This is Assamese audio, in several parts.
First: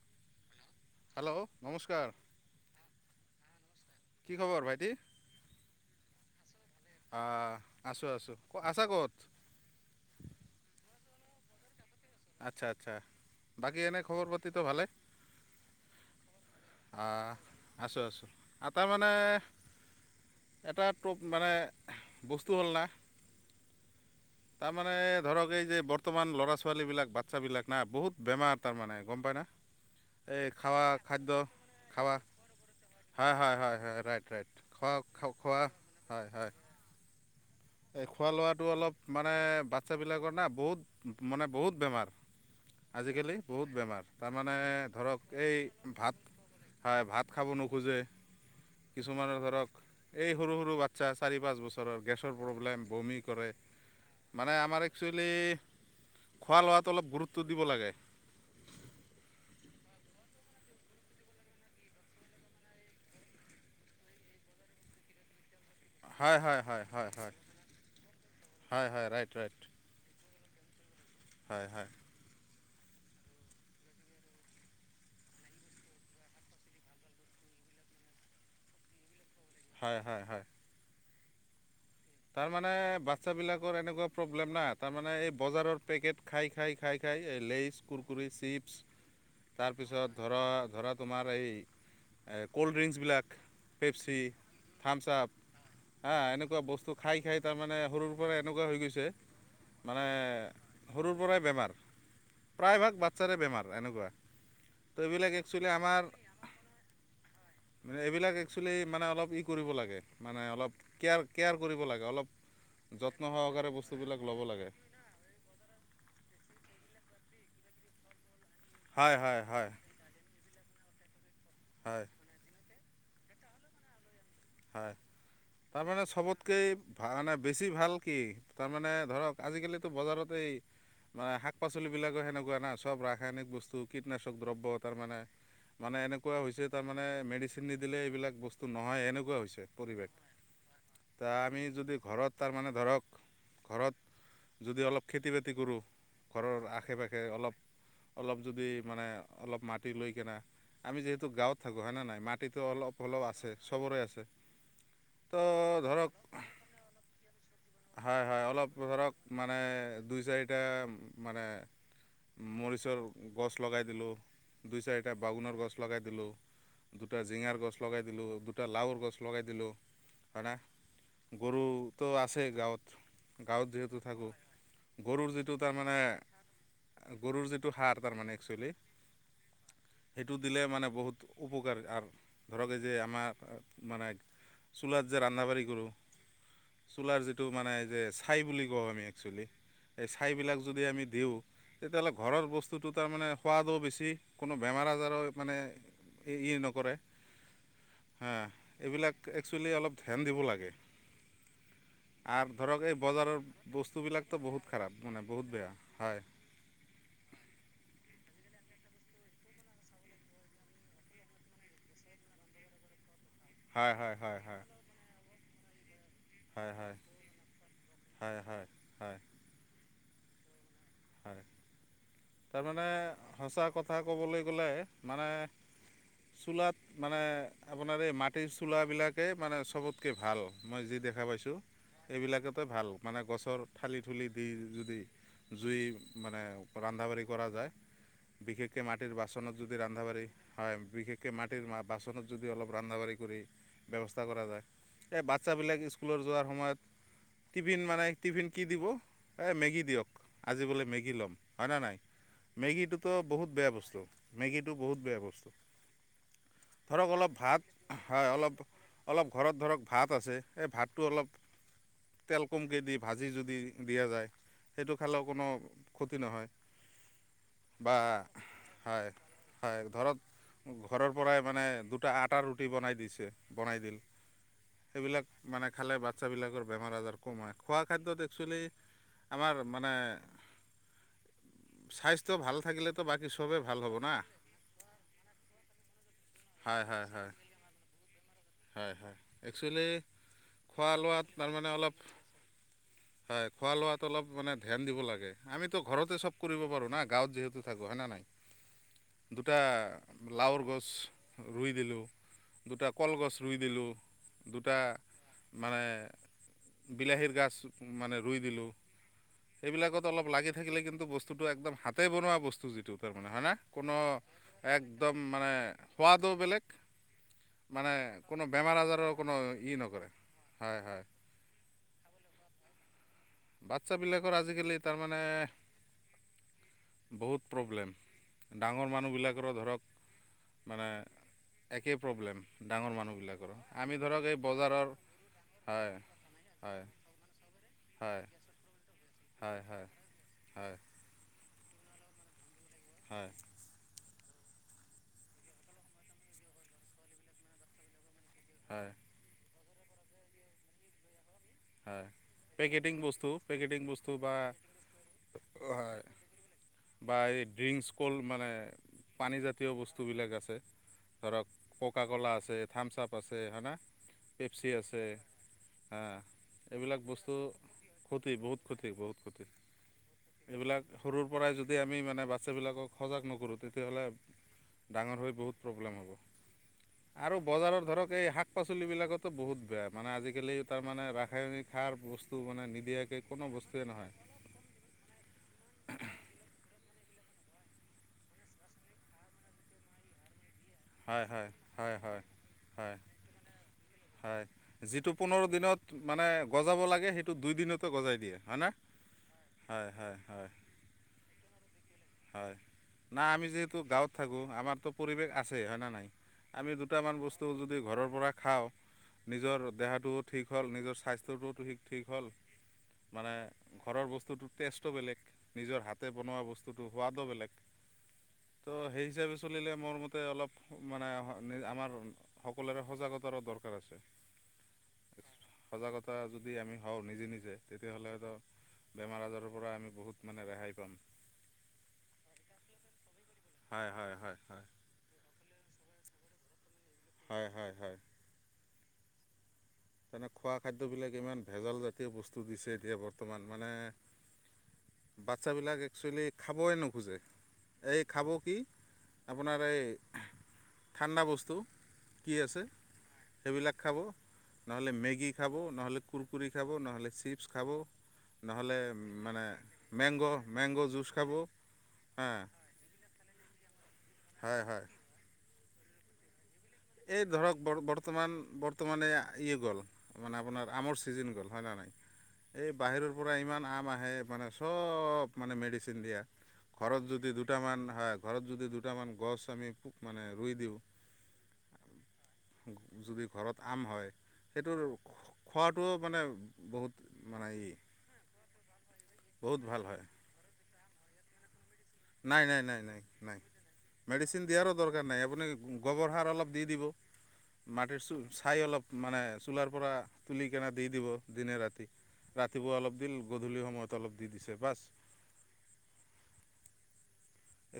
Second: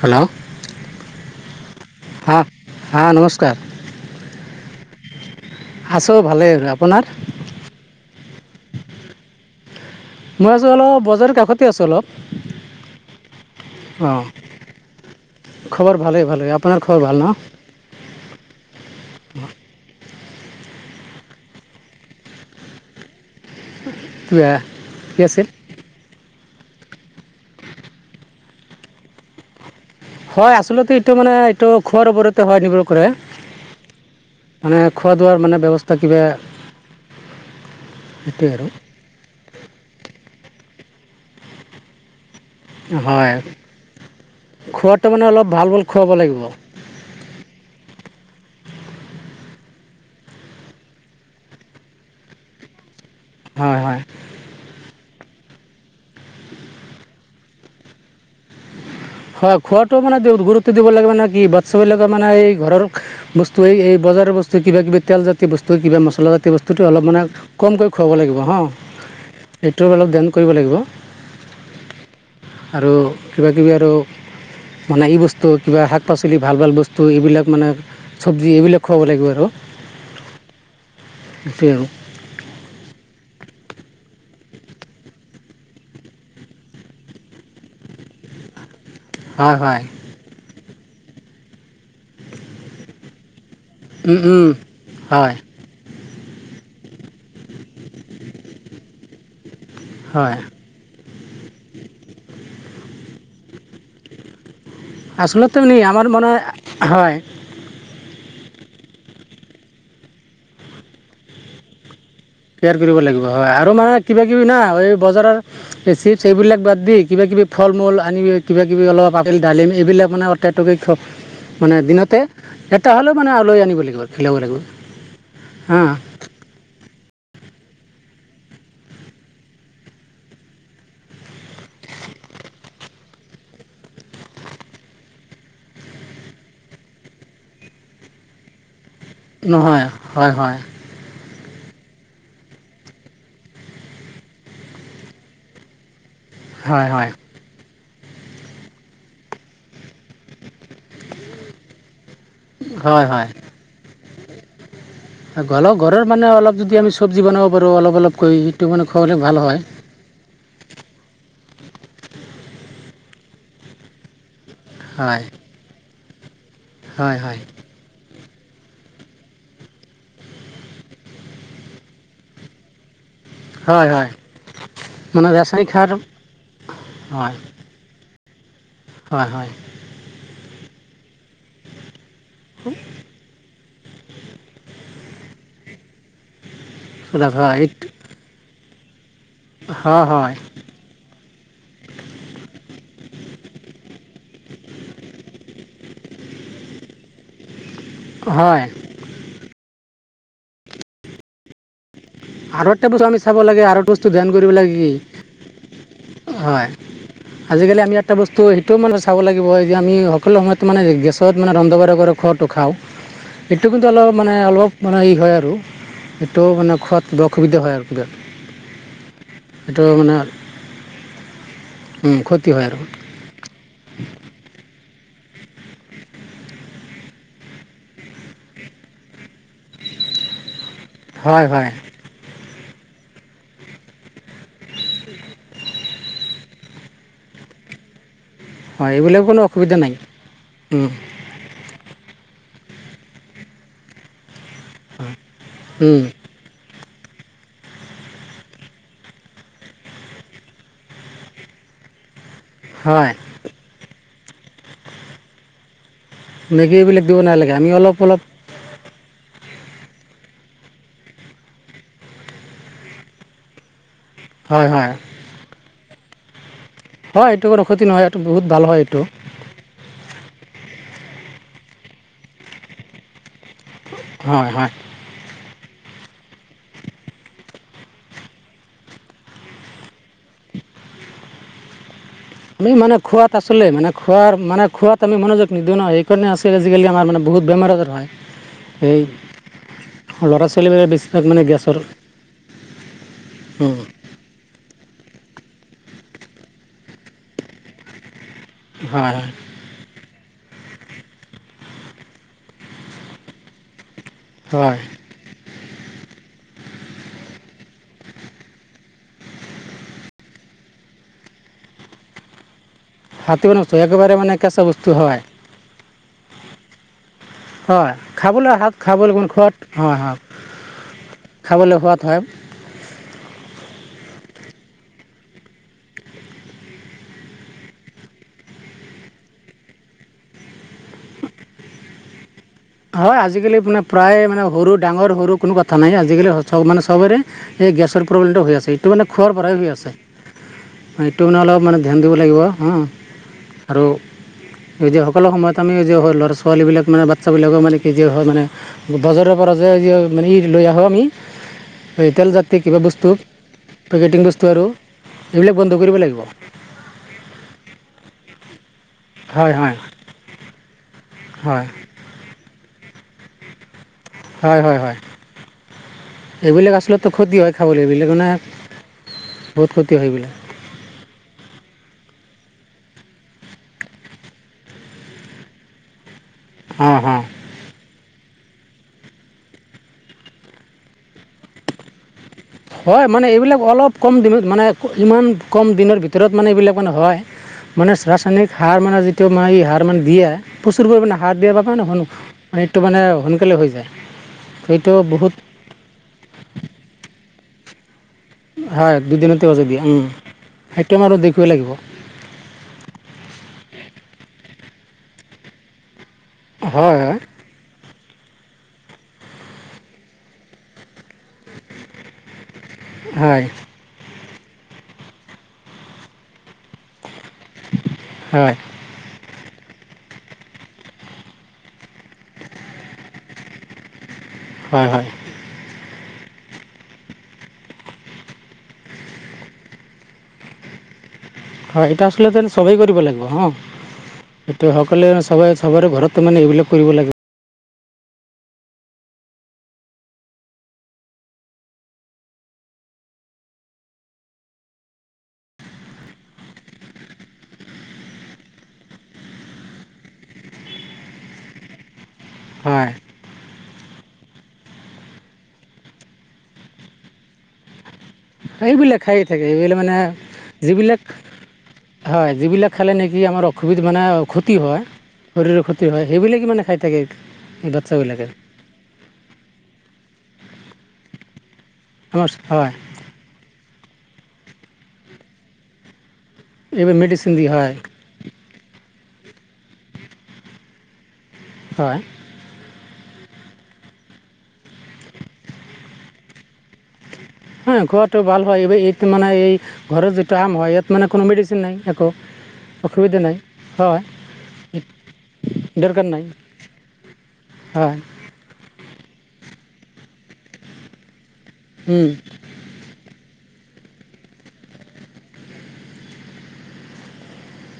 হেল্ল' হেল্ল' নমস্কাৰ! হা হা নমস্কাৰ কি খবৰ ভাইটি? আছোঁ ভালেই আৰু আপোনাৰ? আছোঁ আছোঁ আছা কত? মই আছো অলপ বজাৰৰ কাষতে আছো অলপ। আচছা আচ্ছা বাকী এনেক অঁ খবৰ পাতিটো ভালে। খবৰ ভালেই ভালেই আপোনাৰ খবৰ অ ভাল ন আছো আছো। তাৰমানে এটা প মানে বস্তু হ'ল ন। কিবা তাৰমানে কি আছিল ধৰক এই যে বৰ্তমান ল'ৰা ছোৱালী। ছোৱালী বিলাক বাচ্ছ বিলাক না বহুত বেমাৰ তাৰ মানে গম পাই না। এই হয় খাৱা আচলতে এইটো খাদ্য মানে এইটো। খোৱাৰ খাৱা ওপৰতে সহায় নিব কৰে হয় হয় হয় হয় ৰাইট ৰাইট মানে খোৱা খাও- দোৱাৰ মানে ব্যৱস্থা কিবা। হয় হয় এই খোৱা সেইটোৱে লোৱাটো আৰু অলপ মানে বাচ্ছাবিলাকৰ নে বহুত। মানে বহুত বেমাৰ। হয় আজিকালি বহুত বেমাৰ তাৰমানে খোৱাটো ধৰক মানে অলপ এই ভাল ভাল খুৱাব ভাত লাগিব খাই ভাত খাব নোখোজে। কিছুমানৰ ধৰক এই সৰু সৰু বাচ্ছা চাৰি পাঁচ বছৰৰ গেছ। প্ৰব্লেম বমিক। কৰে হয় হয় মানে আমাৰ। একচুৱেলি খোৱা লোৱটো অলপ গুৰুত্ব দিব লাগে। হয় খোৱাাতটো মানে গুৰুত্ব দিব লাগে মানে কি বাচ্ছাবিলাকে মানে এই ঘৰৰ বস্তু এই বজাৰৰ বস্তু কিবা কিবি তেল জাতীয় বস্তু। ত কিবা হয় মছলাাজাাতীয় হয় বস্তুটো হয় অলপ হয় মানে হয় কমকৈ খুৱাব লাগিব হ হয় হয় ৰাইট ৰাইট এইটো অলপ ধন কৰিব লাগিব। হয় হয় আৰু কিবা কিবি আৰু। মানে এই বস্তু কিবা শাক পাচলি ভাল ভাল বস্তু এইবিলাক মানে চব্জি এইবিলাক খুৱাব লাগিব আৰু। হয় হয় হয়। [unintelligible] তাৰমানে বাচ্ছাবিলাকৰ এনেকুৱা প্ৰব্লেম নাই তাৰমানে এই বজাৰৰ পেকেট খাই খাই খাই খাই লেচ কুৰকৰি চিপছ হয় হয় তাৰপিছত ধৰক ধৰা তোমাৰ এই ক'ল্ড ড্ৰিংকচবিলাক উম উম হয় হা এনেকুৱা বস্তু খাই খাই তাৰমানে সৰুৰ পৰা এনেকুৱা হৈ গৈছে মানে হয় সৰুৰ পৰাই বেমাৰ প্ৰায়ভাগ বাচ্ছাৰে বেমাৰ এনেকুৱা তো এইবিলাক আচলতে একচুৱেলি আমাৰ মন হয় একচোৱেলি মানে অলপ ই কৰিব লাগে মানে অলপ কেয়াৰ কেয়াৰ কৰিব লাগে অলপ কেয়াৰ কৰিব যত্ন লাগিব হয় সহকাৰে আৰু মানে বস্তুবিলাক কিবা ল'ব কিবি না লাগে এই বজাৰৰ চিপ এইবিলাক বাদ দি কিবা কিবি ফল মূল আনি কিবা কিবি অলপ হয় আপেল হয় হয় ডালিম এইবিলাক মানে [unintelligible] মানে হয় দিনতে এ তালৈ মানে আলৈ আনিব গ'ল হয়। তাৰমানে চবতকে তামানে বেছি ভাল কি? তাৰমানে ধৰক আজিকালিতো বজাৰতেই মানে শাক- পাচলিবিলাকো সেনেকুৱা না, চব ৰাসায়নিক বস্তু কীটনাশক দ্ৰব্য তাৰমানে, মানে এনেকুৱা হৈছে তাৰমানে মেডিচিন নিদিলে এইবিলাক বস্তু নহয়েই ত হৈছে নহয় পৰিৱেশ। হয় হয় তা আমি যদি ঘৰত তাৰমানে ধৰক ঘৰত যদি অলপ খেতি বাতি কৰোঁ ঘৰৰ হয় আশে হয় পাশে অলপ অলপ যদি মানে অলপ মাটি লৈ কেনে আমি যিহেতু গাঁৱত থাকো হয়নে নাই? মাটিতো অলপ হ'লেও আছে। চবৰে আছে। তো গল ঘৰৰ ধৰক মানে অলপ যদি আমি চবজি বনাব পাৰো হয়, হয়, অলপ ধৰক মানে দুই চাৰিটা মানে মৰিচৰ গছ লগাই দিলোঁ। দুই চাৰিটা হয় বাগুনৰ গছ লগাই দিলো। হয় দুটা হয় ঝিঙাৰ গছ লগাই দিলোঁ। দুটা লাৱৰ গছ লগাই দিলোঁ। হয় না? গৰু ত আছ ছে গাঁৱত। গাঁৱত হয় যিহেতু হয় থাকো, মানে গৰুৰ যিটো ৰাসায়নিক সাৰ তাৰমানে হয় গৰুৰ যিটো সাৰ তাৰমানে চলে। হয়, হয়। টো দিলে মানে বহুত উপকাৰ আৰ। ধৰক এই যে আমাৰ মানে চুলাত যে ৰান্ধা-বাঢ়ি কৰোঁ। তুলাৰ সুলভ যিটো হয় মানে এইটো যে ছাই বুলি গ'হমীয়া। একচুলি হয় এই হয় ছাইবিলাক যদি আমি দিওঁ, তেতিয়াহ'লে ঘৰৰ বস্তুটো তাৰমানে সোৱাদো বেছি কোনো বেমাৰ আজাৰৰ মানে ই নকৰে। হঁ, হয় এইবিলাক একচুৱেলি অলপ ধ্যান দিব লাগে। আৰু ধৰক এটা এই বস্তু আমি চাব বজাৰৰ লাগে আৰু বস্তু ধ্যান বস্তুবিলাকতো কৰিব বহুত লাগে কি? খাৰাপ মানে বহুত বেয়া হয়, আজিকালি আমি এটা বস্তু টোও মানে চাব লাগিব যে আমি সকলো সময়ত মানে গেছত মানে ৰন্ধ বঢ়া কৰা খোৱাটো খাওঁ এইটো কিন্তু হয় অলপ হয় হয় মানে হয় অলপ মানে ই হয় আৰু। টো হয় মানে হয় খোৱাত কিবা অসুবিধা হয় আৰু কিবা। হয় হয় হয় সেইটো মানে হয়। ক্ষতি হয় আৰু তাৰমানে সঁচা কথা কবলৈ গ'লে মানে চোলাত মানে আপোনাৰ এই মাটিৰ চোলাবিলাকেই মানে চবতকে ভাল। মই যি দেখা হয় পাইছোঁ হয় এইবিলাকেত ত ভাল মানে গছৰ থালি থুলি দি যদি জুই মানে, ৰান্ধা বাঢ়ি কৰা যায়। বিশেষকে হয় মাটিৰ এইবিলাক কোনো বাচনত যদি অসুবিধা নাই ৰান্ধা বাঢ়ি হয়। উম, বিশেষকে মাটিৰ বাচনত যদি অলপ- ৰান্ধা বাঢ়ি কৰি ব্যৱস্থা কৰা যায়্ এ বাচ্ছা বিলাক উম, স্কুলৰ যোৱাৰ সময়ত- টিফিন মানে টিফিন কি দিব, এ মেগী দিয়ক, আজি বোলে মেগী ল'ম। হয় না নাই? মেগীটোতো হয় বহুত বেয়া বস্তু। মেগীটো বহুত বেয়া বস্তু। মেগী এইবিলাক ধৰক দিব অলপ নালাগে ভাত আমি অলপ হয় অলপ- অলপ ঘৰত ধৰক ভাত আছে সেই ভাতটো অলপ তেল কমকৈ দি ভাজি যদি দিয়া যায় হয় হয় সেইটো খালেও কোনো ক্ষতি নহয়। হয় এইটো কোনো ক্ষতি বা নহয় এইটো বহুত ভাল এইটো হয় হয় ধৰক ঘৰৰ পৰাই মানে দুটা আটা ৰুটি বনাই দিছে। বনাই দিল হয় হয় সেইবিলাক মানে খালে বাচ্ছাবিলাকৰ বেমাৰ আজাৰ কম হয় খোৱা খাদ্যত একচুৱেলি আমাৰ মানে স্বাস্থ্য ভাল আমি মানে থাকিলেতো খোৱা বাকী চবেই পাচলিত ভাল মানে হ'ব না খোৱাৰ মানে খোৱাত আমি মনোযোগ নিদিওঁ ন সেইকাৰণে আছিল হয় আজিকালি আমাৰ হয় মানে হয় বহুত বেমাৰ আজাৰ হয় হয় এই হয় একচুৱেলি ল'ৰা ছোৱালীবিলাক খোৱা বেছিভাগ লোৱাত মানে তাৰমানে গেছৰ অলপ হয় খোৱা উম, লোৱাত অলপ মানে ধ্যান দিব লাগে আমিতো ঘৰতে চব কৰিব পাৰো না গাঁৱত যিহেতু থাকো হয় না হয় হয় দুটা লাওৰ গছ ৰুই দিলোঁ দুটা কল গছ ৰুই দিলোঁ দুটা হয় মানে বিলাহীৰ গাছ মানে ৰুই দিলোঁ সেইবিলাকত অলপ লাগি থাকিলে কিন্তু বস্তুটো একদম হাতে বনোৱা বস্তু যিটো। মানে হয় হাতী ন বস্তু কোনো একেবাৰে মানে কেঁচা বস্তু একদম হয় মানে সোৱাদ ও বেলেগ মানে হয় কোনো খাবলৈ শাক বেমাৰ আজাৰৰ খাবলৈ কোনো সোৱাদ ই হয় নকৰে হয় হয় হয় খাবলৈ সোৱাদ হয়। বাচ্ছাবিলাকৰ আজিকালি তাৰমানে বহুত প্ৰব্লেম ডাঙৰ মানুহবিলাকৰো ধৰক মানে একেই প্ৰব্লেম ডাঙৰ হয় মানুহবিলাকৰো আজিকালি মানে আমি প্ৰায় ধৰক এই মানে সৰু বজাৰৰ ডাঙৰ সৰু কোনো কথা নাই হয় আজিকালি মানে হয় চবৰে এই গেছৰ হয় প্ৰব্লেমটো হৈ আছে এইটো মানে খোৱাৰ পৰাই হয় হৈ হয় আছে হয় এইটো মানে অলপ অলপ মানে ধ্যান দিব লাগিব হুম হয় আৰু এই যে সকলো সময়ত আমি যে হয় ল'ৰা ছোৱালী বিলাক মানে বাট চাব লাগিব মানে কি কি হয় মানে হয় বজাৰৰ পৰা যে এই যে মানে ই লৈ আহো আমি হয় এই তেলজাতীয় কিবা পেকেটিং বস্তু পেকেটিং বস্তু বা এইবিলাক বন্ধ কৰিব হয় লাগিব বা এই ড্ৰিংকচ ক'ল মানে পানী হয় জাতীয় হয় বস্তুবিলাক আছে ধৰক হয় ককা কলা আছে থাম [unintelligible] হয় পেপচি হয় হয় আছে হা এইবিলাক আচলতে বস্তু ক্ষতি হয় খাবলৈ এইবিলাক মানে ক্ষতি বহুত ক্ষতি বহুত ক্ষতি বহুত ক্ষতি হয় এইবিলাক সৰুৰ পৰাই যদি আমি মানে বাচ্চা বিলাকক সজাগ নকৰো তেতিয়া হ'লে ডাঙৰ হৈ বহুত প্ৰব্লেম হ'ব অঁ অঁ আৰু বজাৰৰ ধৰক এই শাক পাচলি বিলাকতো বহুত বেয়া মানে আজিকালি তাৰ মানে ৰা ৰাসায়নিক সাৰ বস্ত হয় মানে এইবিলাক অলপ কম দিনত মানে ইমান কম দিনৰ ভিতৰত মানে এইবিলাক মানে হয় মানে ৰাসায়নিক সাৰ মানে যিটো আমাৰ এই সাৰ মানে দিয়ে প্ৰচুৰ পৰিমানে সাৰ দিয়া বাবে হয় ন মানে সেইটো হয় মানে সোনকালে হৈ যায় হয় সেইটো যিটো বহুত পোন্ধৰ দিনত মানে বজাব লাগে সেইটো দুইদিনত হয় দুদিনতে গজি দিয়ে উম হয় হয় সেইটো মানে খিব লাগিব হয়, না আমি যিহেতু গাঁৱত থাকো আমাৰতো পৰিৱেশ আছে হয় না নাই আমি হয় দুটামান বস্তু যদি ঘৰৰ পৰা খাও নিজৰ দেহাটোও ঠিক হ'ল নিজৰ স্বাস্থ্যটোও ঠি ঠিক হ'ল হয় মানে হয় ঘৰৰ বস্তুটো টেষ্টটো বেলেগ নিজৰ হাতে বনোৱা বস্ত সোৱাদ টো বেলেগ হয় ত সেই হিচাপে চলিলে মোৰ মতে অলপ মানে আমাৰ সকলোৰে সজাগতাৰো দৰকাৰ আছে হয় হয় সজাগতা যদি আমি হওঁ নিজে নিজে তেতিয়া হ'লেতো বেমাৰ আজাৰৰ পৰা আমি বহুত মানে ৰেহাই পাম হয় এইটো আচলতেন চবেই কৰিব লাগিব অ হয় হয় হয় হয় সেটো সকলোৱে চবে চবৰে ঘৰত তাৰ মানে এইবিলাক কৰিব লাগে হয় হয় তামানে খোৱা খাদ্যবিলাক ইমান ভেজালজাতীয় বস্তু দিছে এতিয়া বৰ্তমান মানে বাচ্ছাবিলাক একচুৱেলি খাবই নোখোজে এই খাব কি আপোনাৰ এই ঠাণ্ডা বস্তু কি আছে হয় সেইবিলাক খাব নহ'লে মেগী খাব নহ'লে কুৰকুৰৰি খাব নহ'লে চিপছ খাব নহ'লে এইবিলাক খায়ে থাকে মানে এইবিলাক মানে মেংগ' মেংগ' যিবিলাক জুচ খাব হা হয় যিবিলাক খালে নেকি আমাৰ অসুবিধা মানে ক্ষতি হয় শৰীৰ ক্ষতি হয় সেইবিলাকেই মানে খাই থাকে এই ধৰকৰ বৰ্তমান বৰ্তমানে ইয়ে গ'ল মানে আপোনাৰ আমৰ চিজন গ'ল হয় ন নাই আমাৰ হয় এই বাহিৰৰ পৰা ইমান আম আহে মানে চব মানে মেডিচিন দিয়া এইবোৰ ঘৰত মেডিচিন যদি দি দুটাামান হয় ঘৰত যদি দুটামান আমি মানে ৰুই দিওঁ হয় যদি ঘৰত আম হয় সেইটোৰ খোৱাটোও মানে বহুত মানে ই হা খোৱাটোও ভাল হয়। এই-এই মানে এই বহুত ভাল হয় ঘৰৰ যিটো আম হয় ইয়াত মানে কোনো মেডিচিন নাই। একো নাই, নাই, নাই, নাই, অসুবিধা নাই। হয় মেডিচিন দিয়াৰো দৰকাৰ নাই। আপুনি দৰকাৰ গোবৰ নাই সাৰ অলপ দি দিব। হয় মাটিৰ চাই অলপ মানে তোলাৰ পৰা তুলি কেনে দি দিব। দিনে ৰাতি। উম, ৰাতিপুৱা অলপ দিল গধূলি সময়ত অলপ দি দিছে বাচ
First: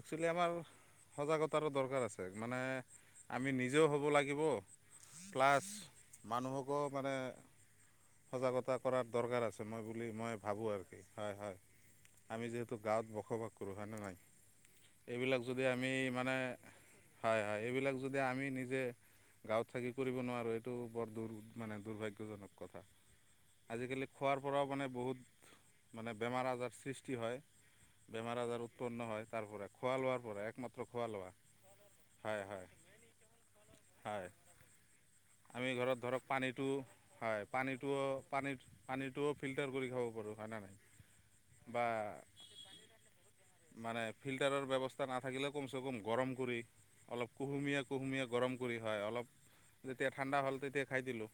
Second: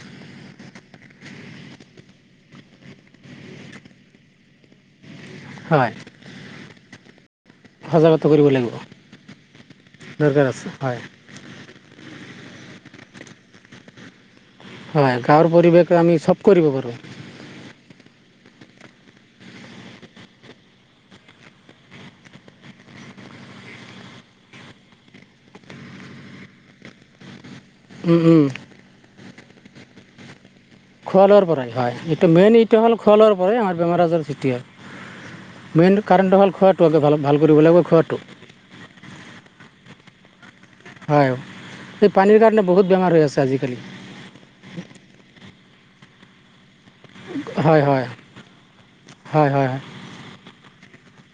একচুৱেলি আমাৰ সজাগতাৰো দৰকাৰ আছে। মানে আমি নিজেও হ'ব লাগিব প্লাছ হয় মানুহক আকৌ মানে কৰিব লাগিব সজাগতা কৰাৰ দৰকাৰ আছে মই বুলি মই দৰকাৰ আছে ভাবোঁ আৰু। কি হয়, হয়। আমি যিহেতু গাঁৱত বসবাস কৰো হয় নে নহয়? হয় এইবিলাক গাঁৱৰ যদি পৰিৱেশ আমি মানে চব কৰিব পাৰোঁ হয়, হয় এইবিলাক যদি আমি নিজে গাঁৱত থাকি কৰিব নোৱাৰোঁ। এইটো বৰ মানে দুৰ্ভাগ্যজনক কথা। আজিকালি খোৱাৰ পৰাও মানে বহুত মানে বেমাৰ-আজাৰ সৃষ্টি হয়। উম, উম, বেমাৰ-আজাৰ উৎপন্ন হয়। তাৰপৰা খোৱা-লোৱা বোৰে খোৱা লোৱাৰ পৰাই, হয়। এইটো মেইন হয় এইটো হ'ল খোৱা লোৱাৰ পৰাই আমাৰ বেমাৰ আজাৰ হয় সৃষ্টি আমি হয়। মেইন ঘৰত ধৰক কাৰণটো হ'ল পানীটো খোৱাটো হলে ভাল, ভাল হয় কৰিব লাগিব পানীটোও খোৱাটো। গৰু বান্ধা নাই। হয়, বা এই পানীৰ কাৰণে বহুত বেমাৰ হৈ আছে আজিকালি। মানে ফিল্টাৰৰ ব্যৱস্থা নাথাকিলেও কমচে কম গৰম কৰি অলপ হয় হয় কুহুমীয়া-কুহুমীয়া গৰম কৰি হয়, অলপ হয় হয় যেতিয়া ঠাণ্ডা হ'ল তেতিয়া খাই দিলোঁ।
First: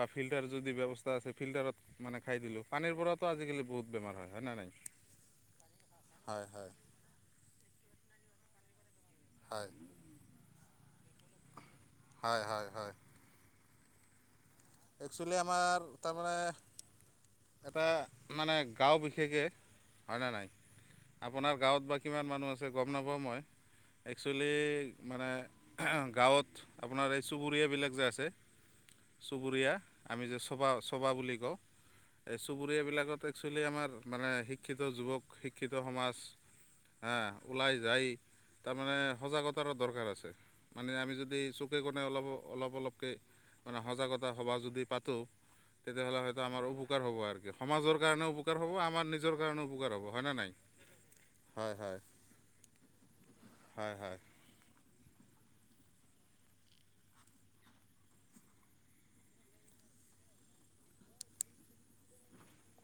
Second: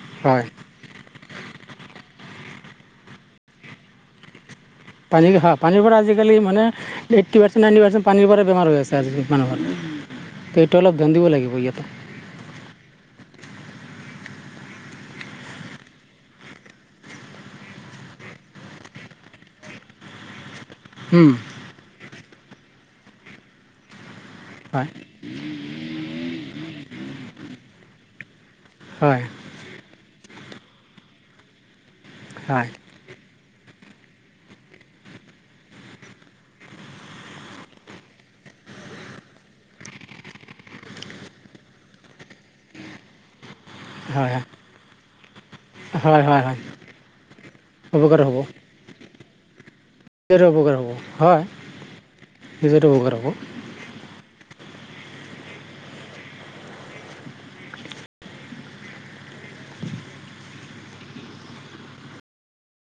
বা হয় ফিল্টাৰ যদি ব্যৱস্থ কিবা আছে ফিল্টাৰত মানে খাই দিলোঁ। পানীৰ পৰাতো আজি-কালি বহুত বোৰ হয়। হয় নে নাই? পানী হয় পানীৰ পৰা আজিকালি হয় মানে হয় এইটটি পাৰ্চেণ্ট এনিমেলছ চোন পানীৰ পৰাই বেমাৰ হৈ আছে। [unintelligible] মানুহৰ হয় [unintelligible] তলত গান্দিব লাগিব ইয়াতে। হয় হয় হয় একচুৱেলি আমাৰ তাৰমানে এটা মানে গাঁও বিশেষে হয়নে নাই? হুম, আপোনাৰ গাঁৱত বা কিমান মানুহ আ যে গম নাপাওঁ মই। একচুৱেলি হয় মানে গাঁৱত আপোনাৰ এই চুবুৰীয়াবিলাক যে আছে হয় চুবুৰীয়া আমি যে চোবা চোবা বুলি কওঁ এই হয় চুবুৰীয়া বিলাকত একচুৱেলি আমাৰ মানে শিক্ষিত যুৱক শিক্ষিত সমাজ হ ওলাই যাই তাৰমানে সজাগতাৰো দৰকাৰ আছে মানে আমি যদি চকে কোণে অলপ অলপ অলপকৈ মানে কবাত হয় সভা যদি পাত তো' তেতিয়াহ'লে হয় হয়তো হয় হয় আমাৰ উপকাৰ হব আৰুকি সমাজৰ কাৰণেও উপকাৰ হব আমাৰ নিজ নিজ কাৰণে উপকাৰ হ'ব হয়নে নিজৰ নাই উপকাৰ হ'ব হয় নিজৰে উপকাৰ হয় হয় হ'ব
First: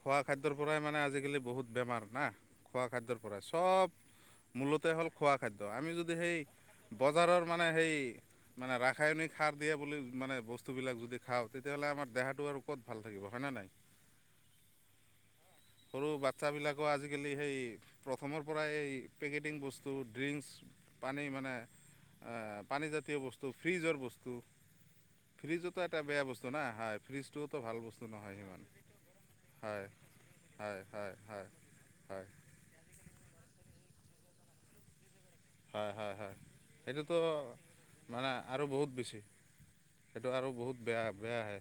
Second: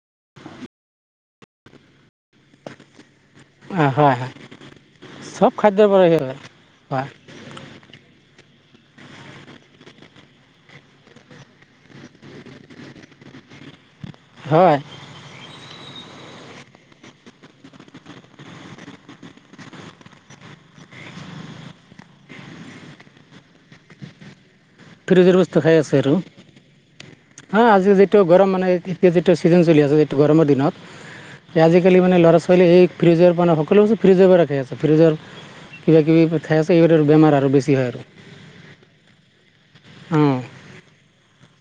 খোৱা খাদ্যৰ পৰাই মানে আজিকালি বহুত বেমাৰ না খোৱা খাদ্যৰ কৰে চব হয় হয় মূলতে হ'ল খোৱা চব খাদ্য খাদ্যৰ আমি পৰাই যদি হয় সেই হয় বজাৰৰ মানে সেই মানে ৰাসায়নিক সাৰ দিয়ে বুলি মানে বস্তুবিলাক যদি খাওঁ তেতিয়াহ'লে আমাৰ দেহাটো আৰু ক'ত ভাল থাকিব হয়নে নাই হয় সৰু বাচ্ছাবিলাকো আজিকালি সেই প্ৰথমৰ পৰাই এই পেকেটিং বস্তু ড্ৰিংচ পানী মানে পানীজাতীয় বস্তু ফ্ৰীজৰ বস্তু ফ্ৰিজৰ বস্তু খাই ফ্ৰিজতো আছে এটা আৰু বেয়া বস্তু না হয় ফ্ৰিজটোওতো হা ভাল আজি বস্তু যিটো নহয় গৰম সিমান মানে এতিয়া যিটো চিজন চলি হয় আছে যি গৰম অ হয় হয় হয় দিনত আজি কালি মানে হয় লৰা ছোৱালী এই ফ্ৰিজৰ পৰা সকলোবোৰ ফ্ৰিজৰ পৰা খাই আছে ফ্ৰিজৰ হয় কিবা হয় হয় কিবি ঠাইছে এইবোৰ সেইটোতো বেমাৰ আৰু বেছি হয় আৰু মানে আৰু বহুত বেছি সেইটো অঁ আৰু বহুত বেয়া বেয়া হে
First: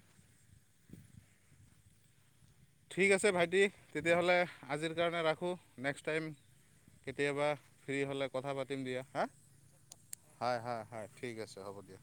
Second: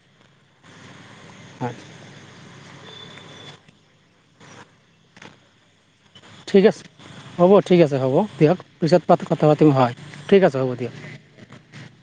হয় [unintelligible] ঠিক আছে ভাইটি তেতিয়াহ'লে আজিৰ কাৰণে ৰাখো নেক্স ঠিক আছে হ'ব ঠিক আছে হ'ব হ'লে কথা দিয়ক পাতিম পিছত দিয়া হা কথা পাতিম হয় ঠিক আছে হয় হ'ব হয় দিয়ক হয় ঠিক আছে হ'ব দিয়া